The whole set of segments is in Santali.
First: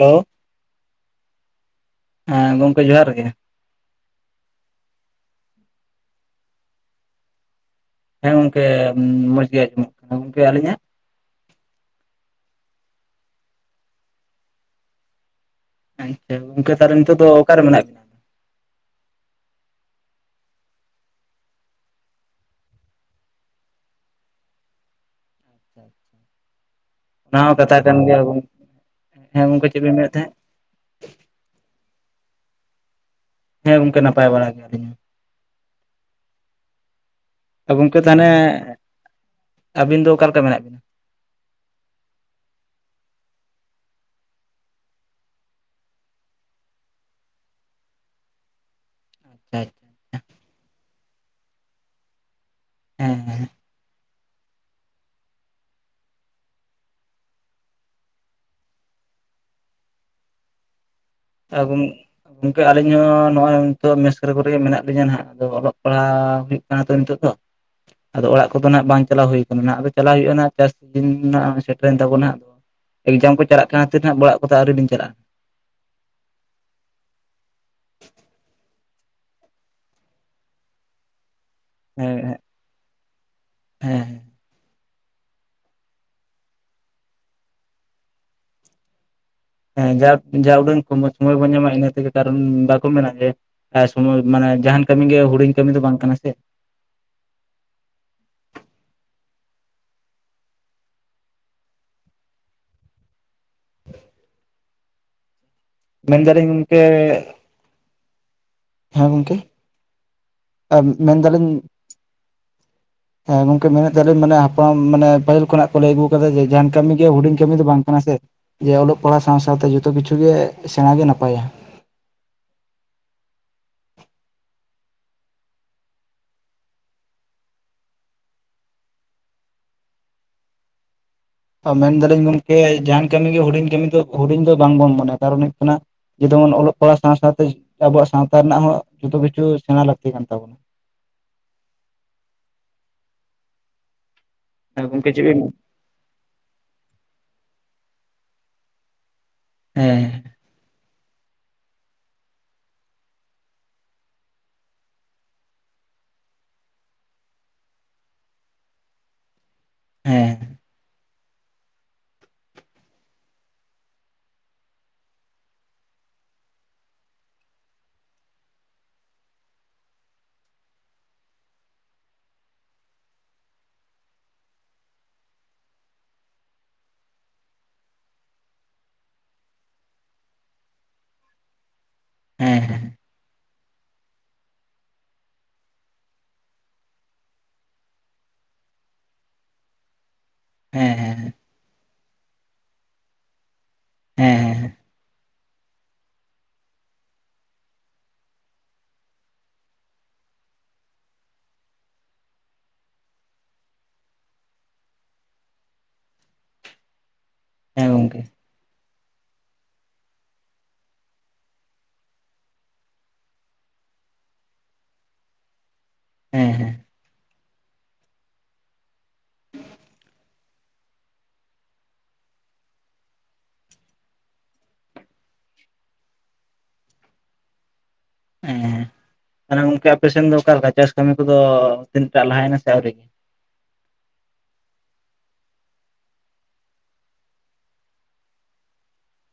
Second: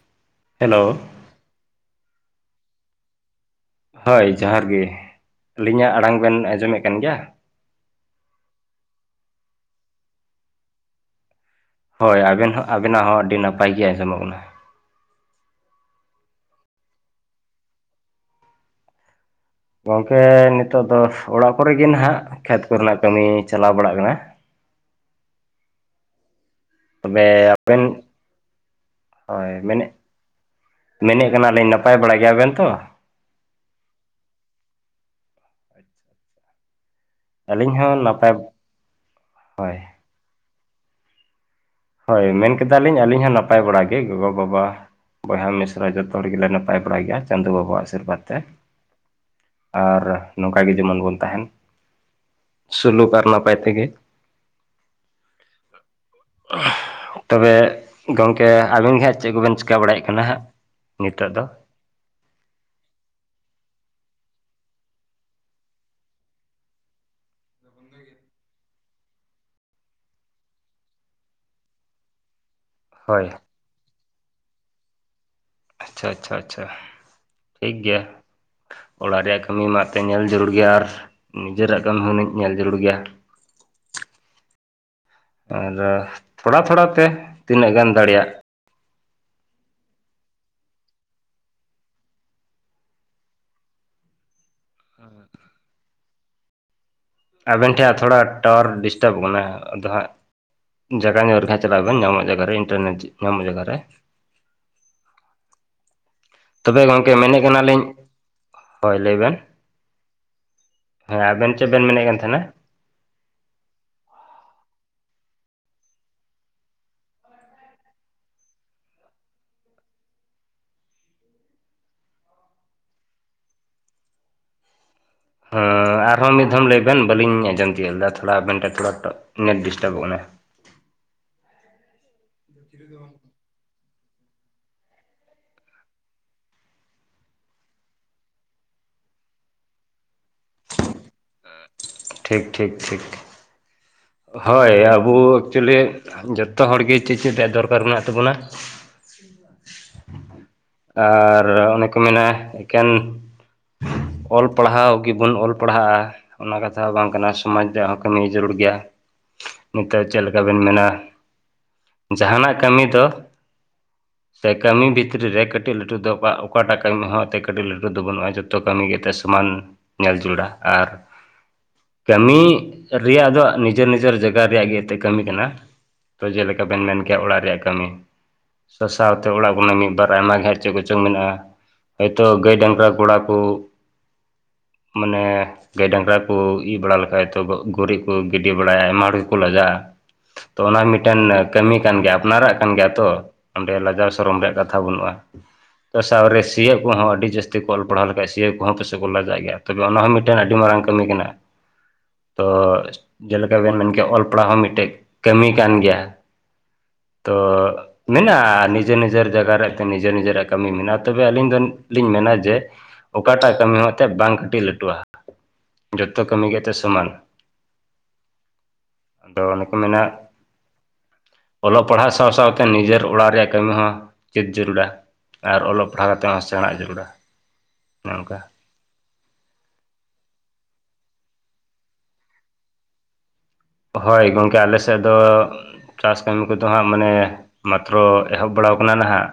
ᱦᱮᱞᱳ ᱦᱮᱞᱳ ᱦᱮᱸ ᱜᱚᱢᱠᱮ ᱡᱚᱦᱟᱨ ᱜᱮ ᱦᱳᱭ ᱡᱚᱦᱟᱨ ᱜᱮ ᱟᱹᱞᱤᱧᱟᱜ ᱟᱲᱟᱝ ᱵᱮᱱ ᱟᱸᱡᱚᱢᱮᱫ ᱠᱟᱱ ᱜᱮᱭᱟ ᱦᱮᱸ ᱜᱚᱢᱠᱮ ᱢᱚᱸᱡᱽ ᱜᱮ ᱟᱸᱡᱚᱢᱚᱜ ᱠᱟᱱᱟ ᱜᱚᱝᱠᱮ ᱟᱹᱞᱤᱧᱟᱜ ᱦᱳᱭ ᱟᱵᱮᱱ ᱦᱚᱸ ᱟᱵᱮᱱᱟᱜ ᱦᱚᱸ ᱟᱹᱰᱤ ᱱᱟᱯᱟᱭ ᱜᱮ ᱟᱸᱡᱚᱢᱚᱜ ᱠᱟᱱᱟ᱾ ᱟᱪᱪᱷᱟ ᱜᱚᱝᱠᱮ ᱛᱟᱦᱚᱞᱮ ᱱᱤᱛᱚᱜ ᱫᱚ ᱚᱠᱟᱨᱮ ᱢᱮᱱᱟᱜ ᱵᱮᱱᱟ ᱜᱚᱝᱠᱮ ᱱᱤᱛᱚᱜ ᱫᱚ ᱚᱲᱟᱜ ᱠᱚᱨᱮ ᱜᱮ ᱱᱟᱦᱱᱟᱼᱜ ᱠᱷᱮᱛ ᱠᱚᱨᱮᱱᱟᱜ ᱠᱟᱹᱢᱤ ᱪᱟᱞᱟᱣ ᱵᱟᱲᱟᱜ ᱠᱟᱱᱟ᱾ ᱛᱚᱵᱮ ᱚᱱᱟ ᱦᱚᱸ ᱟᱵᱮᱱ ᱠᱟᱛᱷᱟ ᱠᱟᱱ ᱜᱮᱭᱟ ᱜᱚᱝᱠᱮ, ᱦᱮᱸ ᱦᱳᱭ ᱜᱚᱝᱠᱮ ᱪᱮᱫ ᱢᱮᱱᱮᱫ ᱵᱤᱱ ᱞᱟᱹᱭᱮᱫ ᱛᱟᱦᱮᱸᱫ ᱢᱮᱱᱮᱫ ᱠᱟᱱᱟᱞᱤᱧ ᱱᱟᱯᱟᱭ ᱵᱟᱲᱟ ᱜᱮᱭᱟᱵᱱ ᱛᱚ᱾ ᱦᱮᱸ ᱜᱚᱝᱠᱮ ᱱᱟᱯᱟᱭ ᱵᱟᱲᱟ ᱜᱮ ᱟᱹᱞᱤᱧ ᱜᱚᱝᱠᱮ ᱦᱚᱸ ᱛᱟᱦᱚᱞᱮ ᱱᱟᱯᱟᱭ ᱦᱳᱭ ᱟᱹᱵᱤᱱ ᱫᱚ ᱚᱠᱟᱞᱮᱠᱟ ᱢᱮᱱᱟᱜ ᱵᱤᱱᱟ᱾ ᱦᱳᱭ ᱢᱮᱱ ᱠᱮᱫᱟᱞᱤᱧ ᱟᱹᱞᱤᱧ ᱦᱚᱸ ᱱᱟᱯᱟᱭ ᱵᱟᱲᱟ ᱜᱮ ᱜᱚᱜᱚᱼᱵᱟᱵᱟ ᱵᱚᱭᱦᱟ ᱢᱤᱥᱨᱟ ᱡᱚᱛᱚ ᱦᱚᱲ ᱜᱮᱞᱮ ᱱᱟᱯᱟᱭ ᱵᱟᱲᱟ ᱜᱮᱭᱟ, ᱪᱟᱸᱫᱚᱳ ᱵᱟᱵᱟᱣᱟᱜ ᱟᱥᱤᱨᱵᱟᱫᱽ ᱛᱮ᱾ ᱟᱪᱪᱷᱟ ᱟᱪᱪᱷᱟ ᱟᱨ ᱱᱚᱝᱠᱟ ᱜᱮ ᱡᱮᱢᱚᱱ ᱵᱚᱱ ᱛᱟᱦᱮᱱ ᱥᱩᱞᱩᱠ ᱦᱮᱸ ᱟᱨ ᱦᱮᱸ ᱱᱟᱯᱟᱭ ᱛᱮᱜᱮ ᱛᱚᱵᱮ ᱜᱚᱝᱠᱮ ᱟᱵᱤᱱ ᱜᱮᱦᱟᱸᱜ ᱪᱮᱫ ᱠᱚᱵᱮᱱ ᱪᱤᱠᱟᱹ ᱵᱟᱲᱟᱭᱮᱫ ᱠᱟᱱᱟ ᱦᱟᱸᱜ ᱱᱤᱛᱚᱜ ᱫᱚ ᱟᱹᱵᱤᱱ ᱜᱚᱝᱠᱮ ᱟᱹᱞᱤᱧ ᱦᱚᱸ ᱱᱚᱜᱼᱚᱭ ᱱᱤᱛᱚᱜ ᱢᱮᱥᱠᱚᱨᱮ ᱠᱚᱨᱮᱜᱮ ᱢᱮᱱᱟᱜ ᱞᱤᱧᱟᱹ ᱱᱟᱜ ᱟᱫᱚ ᱚᱞᱚᱜ ᱯᱟᱲᱦᱟᱜ ᱦᱩᱭᱩᱜ ᱠᱟᱱᱟ ᱛᱚ ᱱᱤᱛᱚᱜ ᱫᱚ ᱟᱫᱚ ᱚᱲᱟᱜ ᱠᱚᱫᱚ ᱱᱟᱜ ᱵᱟᱝ ᱪᱟᱞᱟᱣ ᱦᱩᱭᱠᱟᱱᱟ ᱱᱟᱟᱜ ᱫᱚ ᱪᱟᱞᱞᱟᱣ ᱦᱩᱭᱩᱜᱼᱟ ᱱᱟᱟᱜ ᱪᱟᱥ ᱫᱤᱱ ᱥᱮᱴᱨᱮᱱ ᱛᱟᱵᱚ ᱱᱟᱜ [inaudible] ᱮᱠᱡᱟᱢ ᱠᱚ ᱪᱟᱞᱟᱜ ᱠᱷᱟᱹᱤᱨ ᱱᱟᱟᱸᱜ ᱚᱲᱟᱜ ᱠᱚᱫᱚ ᱟᱹᱣᱨᱤ ᱞᱧ ᱪᱟᱞᱟᱜᱼᱟ ᱾ ᱟᱪᱪᱷᱟ ᱟᱪᱪᱷᱟ ᱟᱪᱪᱷᱟ ᱴᱷᱤᱠ ᱜᱮᱮᱭᱟ ᱾ ᱚᱲᱟᱜ ᱨᱮᱭᱟᱜ ᱠᱟᱹᱢᱤ ᱢᱟᱟᱜ ᱛᱮ ᱧᱮᱞ ᱡᱟᱹᱨᱩᱲ ᱜᱮᱭᱟ, ᱟᱨ ᱱᱤᱡᱮᱨᱟᱜ ᱠᱟᱹᱢᱤ ᱦᱮᱸ ᱦᱩᱱᱟᱹᱤᱡ ᱧᱮᱞ ᱡᱩᱲ ᱜᱮᱭᱟ ᱾ ᱦᱮᱸ ᱟᱨ ᱛᱷᱚᱲᱟ ᱛᱷᱚᱲᱟ ᱛᱮ ᱛᱤᱱᱟᱹᱜ ᱜᱟᱱ ᱫᱟᱲᱮᱭᱟᱜ ᱦᱮᱸ ᱡᱟ ᱡᱟ ᱩᱰᱟᱹᱝᱹ ᱠᱚ ᱥᱚᱢᱚᱭ ᱵᱚᱱ ᱧᱟᱢᱟ, ᱤᱱᱟᱹ ᱛᱮᱜᱮ ᱠᱟᱨᱚᱱ ᱵᱟᱠᱚ ᱢᱮᱱᱟ ᱡᱮ, ᱥᱚᱢᱚᱭ ᱢᱟᱱᱮ ᱡᱟᱦᱟᱱ ᱠᱟᱹᱢᱤ ᱜᱮ ᱦᱩᱰᱤᱧ ᱠᱟᱹᱢᱤ ᱫᱚ ᱵᱟᱝ ᱠᱟᱱᱟ ᱥᱮ ᱾ ᱟᱵᱮᱱ ᱴᱷᱮᱱ ᱛᱷᱚᱲᱟ ᱴᱟᱣᱟᱨ ᱰᱤᱥᱴᱟᱵ ᱟᱠᱟᱱᱟ ᱟᱫᱚ ᱦᱟᱸᱜ ᱡᱟᱭᱜᱟ ᱧᱚᱜ ᱨᱮᱠᱷᱟ ᱪᱟᱞᱟᱜ ᱵᱮᱱ, ᱧᱟᱢᱚᱜ ᱡᱟᱭᱜᱟᱨᱮ ᱤᱱᱴᱟᱨᱱᱮᱴ ᱧᱟᱢᱚᱜ ᱡᱟᱭᱜᱟ ᱨᱮ ᱢᱮᱱ ᱫᱟᱞᱤᱧ, ᱛᱚᱵᱮ ᱜᱚᱝᱠᱮ ᱢᱮᱱᱮᱫ ᱠᱟᱱᱟᱞᱤᱧ, ᱦᱳᱭ ᱦᱮᱸ ᱞᱟᱹᱭ ᱵᱮᱱ ᱜᱚᱝᱠᱮ ᱾ ᱢᱮᱱᱫᱟᱞᱤᱧ? [inaudible] ᱦᱮᱸ ᱜᱚᱝᱠᱮ ᱢᱮᱱᱮᱫ ᱛᱟᱦᱮᱞᱤᱤᱧ ᱢᱟᱱᱮ ᱦᱟᱯᱲᱟᱢ ᱢᱟᱱᱮ ᱯᱟᱹᱦᱤᱞ ᱠᱷᱚᱱᱟᱜ ᱠᱚ ᱞᱟᱹᱭ ᱟᱹᱜᱩ ᱠᱟᱫᱟ ᱡᱮ, ᱡᱟᱦᱟᱱ ᱠᱟᱹᱢᱤ ᱜᱮ ᱦᱩᱰᱤᱧ ᱠᱟᱹᱢᱤ ᱫᱚ ᱵᱟᱝ ᱠᱟᱱᱟ ᱥᱮ ᱡᱮ ᱚᱞᱚᱜ ᱯᱟᱲᱦᱟᱣ ᱥᱟᱶ ᱥᱟᱶᱛᱮ ᱡᱚᱛᱚ ᱠᱤᱪᱷᱩ ᱜᱮ ᱥᱮᱬᱟ ᱜᱮ ᱱᱟᱯᱟᱭᱟ ᱾ ᱦᱸ ᱟᱨᱦᱚᱸ ᱢᱤᱫ ᱫᱷᱷᱟᱚᱢ ᱞᱟᱹᱭ ᱵᱮᱱ ᱵᱟᱞᱤᱧ ᱟᱸᱚᱢ ᱛᱳᱜ ᱞᱮᱫᱟ᱾ ᱛᱷᱚᱲᱟ ᱟᱵᱮᱱ ᱴᱷᱮᱱ ᱛᱷᱚᱲᱟ ᱱᱮᱴ ᱰᱤᱥᱴᱟᱵᱚᱜ ᱠᱟᱱᱟ ᱾ ᱢᱮᱱᱫᱟᱞᱤᱧ ᱜᱚᱝᱠᱮ ᱡᱟᱦᱟᱱ ᱠᱟᱹᱢᱤ ᱜᱮ, ᱦᱩᱰᱤᱧ ᱠᱟᱹᱢᱤ ᱫᱚ ᱦᱩᱰᱤᱧ ᱫᱚ, ᱵᱟᱝᱵᱚᱱ ᱢᱚᱱᱮᱭᱟ ᱠᱟᱨᱚᱱ ᱦᱩᱭᱩᱜ ᱠᱟᱱᱟ, ᱡᱮᱢᱚᱱ ᱚᱞᱚᱜ ᱯᱟᱲᱦᱟᱜ ᱥᱟᱶ ᱥᱟᱶᱛᱮ, ᱟᱵᱩᱣᱟᱜ ᱥᱟᱶᱛᱟ ᱨᱮᱱᱟᱜ ᱦᱚᱸ ᱡᱚᱛᱚ ᱠᱤᱪᱷᱩ ᱥᱮᱬᱟ ᱞᱟᱹᱠᱛᱤ ᱠᱟᱱ ᱛᱟᱵᱚᱱᱟ ᱾ ᱴᱷᱤᱠ ᱴᱷᱤᱠ ᱴᱷᱤᱠ ᱾ ᱦᱳᱭ ᱦᱮᱸ ᱜᱚᱝᱠᱮ ᱟᱵᱚ ᱪᱮᱫ ᱵᱤᱱ ᱮᱠᱪᱩᱭᱮᱞᱤ ᱡᱚᱛᱚ ᱦᱚᱲᱜᱮ ᱪᱮᱫ ᱪᱮᱫ ᱨᱮᱭᱟᱜ ᱫᱚᱨᱠᱟᱨ ᱢᱮᱱᱟᱜ ᱛᱟᱵᱚᱱᱟ ᱾ ᱦᱮᱸ ᱟᱨ ᱚᱱᱮ ᱠᱚ ᱢᱮᱱᱟ ᱮᱠᱮᱱ ᱚᱞ ᱯᱟᱲᱦᱟᱣ ᱜᱮᱵᱚᱱ ᱚᱞ ᱯᱟᱲᱦᱟᱜᱼᱟ ᱾ ᱚᱱᱟ ᱠᱟᱛᱷᱟ ᱵᱟᱝ ᱠᱟᱱᱟ, ᱥᱚᱢᱟᱡ ᱨᱮᱭᱟᱜ ᱦᱚᱸ ᱠᱟᱹᱢᱤ ᱡᱟᱹᱨᱩᱲ ᱜᱮᱭᱟ ᱾ ᱱᱤᱛᱚᱜ ᱪᱮᱫ ᱦᱮᱸ ᱞᱮᱠᱟᱵᱱ ᱢᱮᱱᱟ ᱡᱟᱦᱟᱱᱟᱜ ᱠᱟᱹᱢᱤ ᱫᱚ ᱮ ᱠᱟᱹᱢᱤ ᱵᱷᱤᱛᱨᱤ ᱨᱮ ᱠᱟᱹᱴᱤᱡ ᱞᱟᱹᱴᱩ ᱫᱚ ᱚᱠᱟ ᱚᱠᱟᱴᱟᱜ ᱠᱟᱹᱢᱤ ᱦᱚᱸ ᱮᱱᱛ ᱠᱟᱹᱴᱤᱡ ᱞᱟᱹᱴᱩ ᱫᱚ ᱵᱟᱹᱱᱩᱜᱼᱟ᱾ ᱡᱚᱛᱚ ᱠᱟᱹᱢᱤ ᱜᱮ ᱮᱛᱮᱫ ᱥᱚᱢᱟᱱ ᱧᱮᱞ ᱡᱩᱲᱟ ᱟᱨ ᱠᱟᱹᱢᱤ ᱨᱮᱭᱟᱜ ᱫᱚ ᱱᱤᱡᱮᱨ ᱱᱤᱡᱮᱨ ᱡᱟᱭᱜᱟ ᱨᱮᱭᱟᱜ ᱜᱮ ᱮᱱᱛᱮᱫ ᱠᱟᱹᱢᱤ ᱠᱟᱱᱟ ᱾ ᱛᱚ ᱡᱮᱞᱮᱠᱟ ᱵᱮᱱ ᱢᱮᱱ ᱠᱮᱭᱟ ᱚᱲᱟᱜ ᱨᱮᱭᱟᱜ ᱠᱟᱹᱢᱤ ᱾ ᱥᱟᱶᱛᱮ ᱚᱲᱟᱜ ᱠᱷᱚᱱᱟᱜ ᱢᱤᱫ ᱵᱟᱨ ᱟᱭᱢᱟ ᱜᱷᱨ ᱪᱮᱫ ᱠᱚᱪᱚᱝ ᱢᱮᱱᱟᱜᱼᱟ ᱾ ᱦᱚᱳᱭᱛᱳ ᱜᱟᱹᱭ ᱦᱮᱸ ᱰᱟᱝᱨᱟ ᱦᱮᱸ ᱠᱚᱲᱟ ᱠᱚ ᱢᱟᱱᱮ ᱜᱟᱹᱭ ᱰᱟᱝᱨᱟ ᱠᱚ ᱤᱭᱟᱹ ᱵᱟᱲᱟ ᱞᱮᱠᱷᱟᱡ ᱛᱚ ᱜᱩᱨᱤᱡ ᱠᱚ ᱜᱤᱰᱤ ᱵᱟᱲᱟᱭᱟ ᱟᱭᱢᱟ ᱦᱚᱲ ᱜᱮᱠᱚ ᱞᱟᱡᱟᱜᱼᱟ᱾ ᱛᱚ ᱚᱱᱟ ᱦᱮᱸ ᱢᱤᱫᱴᱮᱱ ᱦᱮᱸ ᱠᱟᱹᱢᱤ ᱠᱟᱱ ᱜᱮᱭᱟ, ᱟᱯᱱᱟᱨᱟᱜ ᱠᱟᱱ ᱜᱮᱭᱟ ᱛᱚ ᱾ ᱞᱟᱡᱟᱣ ᱦᱮᱸ ᱥᱚᱨᱚᱢ ᱨᱮᱭᱟᱜ ᱦᱮᱸ ᱠᱟᱛᱷᱟ ᱵᱟᱹᱱᱩᱜᱼᱟ ᱾ ᱛᱚ ᱥᱟᱶ ᱨᱮ ᱥᱤᱭᱳᱜ ᱠᱚᱦᱚᱸ ᱟᱹᱰᱤ ᱡᱟᱹᱥᱛᱤ ᱠᱚ ᱚᱞ ᱯᱟᱲᱦᱟᱣ ᱞᱮᱠᱷᱟᱡ ᱥᱤᱭᱜ ᱠᱚᱦᱚᱸ ᱯᱮᱥᱮ ᱠᱚ ᱞᱟᱡᱟᱜ ᱜᱮᱭᱟ ᱛᱚᱵᱮ ᱚᱱᱟ ᱦᱚᱸ ᱢᱤᱫᱴᱮᱱ ᱟᱹᱰᱤ ᱢᱟᱨᱟᱝ ᱠᱟᱹᱢᱤ ᱠᱟᱱᱟ ᱾ [unintelligible] ᱛᱚ ᱡᱮᱞᱮᱠᱟ ᱵᱮᱱ ᱢᱮᱱᱠᱮᱭᱟ ᱚᱞ ᱯᱟᱲᱦᱟᱣ ᱦᱚᱸ ᱢᱤᱫᱴᱮᱱ ᱠᱟᱹᱢᱤ ᱠᱟᱱ ᱜᱮᱭᱟ, ᱛᱚ ᱦᱮᱸ ᱜᱚᱝᱠᱮ ᱢᱮᱱᱟᱜᱼᱟ ᱱᱤᱡᱮᱨ ᱱᱤᱡᱮᱨ ᱡᱟᱭᱜᱟ ᱨᱮᱭᱟᱜ ᱛᱮ ᱱᱤᱡᱮ ᱱᱤᱡᱮᱨᱟᱜ ᱠᱟᱹᱢᱤ ᱢᱮᱱᱟᱜᱼᱟ, ᱛᱚᱵᱮ ᱟᱹᱞᱤᱧ ᱫᱚᱞᱤᱧ ᱢᱮᱱᱟ ᱡᱮ ᱚᱠᱟᱴᱟᱜ ᱠᱟᱹᱢᱤ ᱦᱚᱸ ᱮᱱᱛᱮᱫ ᱵᱟᱝ ᱠᱟᱹᱴᱤᱡ ᱞᱟᱹᱴᱩᱜᱼᱟ ᱡᱚᱛᱚ ᱠᱟᱹᱢᱤ ᱦᱮᱸ ᱜᱮ ᱛᱮ ᱦᱮᱸ ᱥᱚᱢᱟᱱ ᱾ ᱟᱫᱚ ᱚᱱᱮ ᱠᱚ ᱢᱮᱱᱟ ᱚᱞᱚᱜ ᱯᱟᱲᱦᱟᱜ ᱥᱟᱶ ᱥᱟᱶᱛᱮ ᱱᱤᱡᱮᱨ [unintelligible] ᱚᱲᱟᱜ ᱨᱮᱭᱟᱜ ᱠᱟᱹᱢᱤ ᱦᱚᱸ ᱪᱮᱫ ᱡᱟᱹᱨᱩᱲᱟ ᱟᱨ ᱚᱞᱚᱜ ᱯᱟᱲᱦᱟᱣ ᱠᱟᱛᱮᱫ ᱦᱚᱸ ᱥᱮᱬᱟᱜ ᱡᱟᱹᱨᱩᱲᱟ ᱾ ᱚᱱᱮ ᱚᱱᱠᱟ ᱾ ᱦᱮᱸ ᱛᱟᱞᱦᱮ ᱜᱚᱝᱠᱮ ᱟᱯᱮᱥᱱ ᱫᱚ ᱚᱠᱟᱞᱮᱠᱟ ᱪᱟᱥ ᱠᱟᱹᱢᱤ ᱠᱚᱫᱚ ᱛᱤᱱᱟᱹᱜ ᱴᱟ ᱞᱟᱦᱟᱭᱮᱱᱟ ᱥᱮ ᱟᱹᱣᱨᱤ? ᱦᱳᱭ ᱜᱚᱢᱠᱮ ᱟᱞᱮ ᱥᱮᱫ ᱫᱚ ᱪᱟᱥ ᱠᱟᱹᱢᱤ ᱠᱚᱫᱚ ᱦᱟᱸᱜ ᱢᱟᱱᱮ ᱢᱟᱛᱨᱚ ᱮᱦᱚᱵ ᱵᱟᱲᱟᱟᱣ ᱠᱟᱱᱟ ᱱᱟᱦᱟᱸᱜ,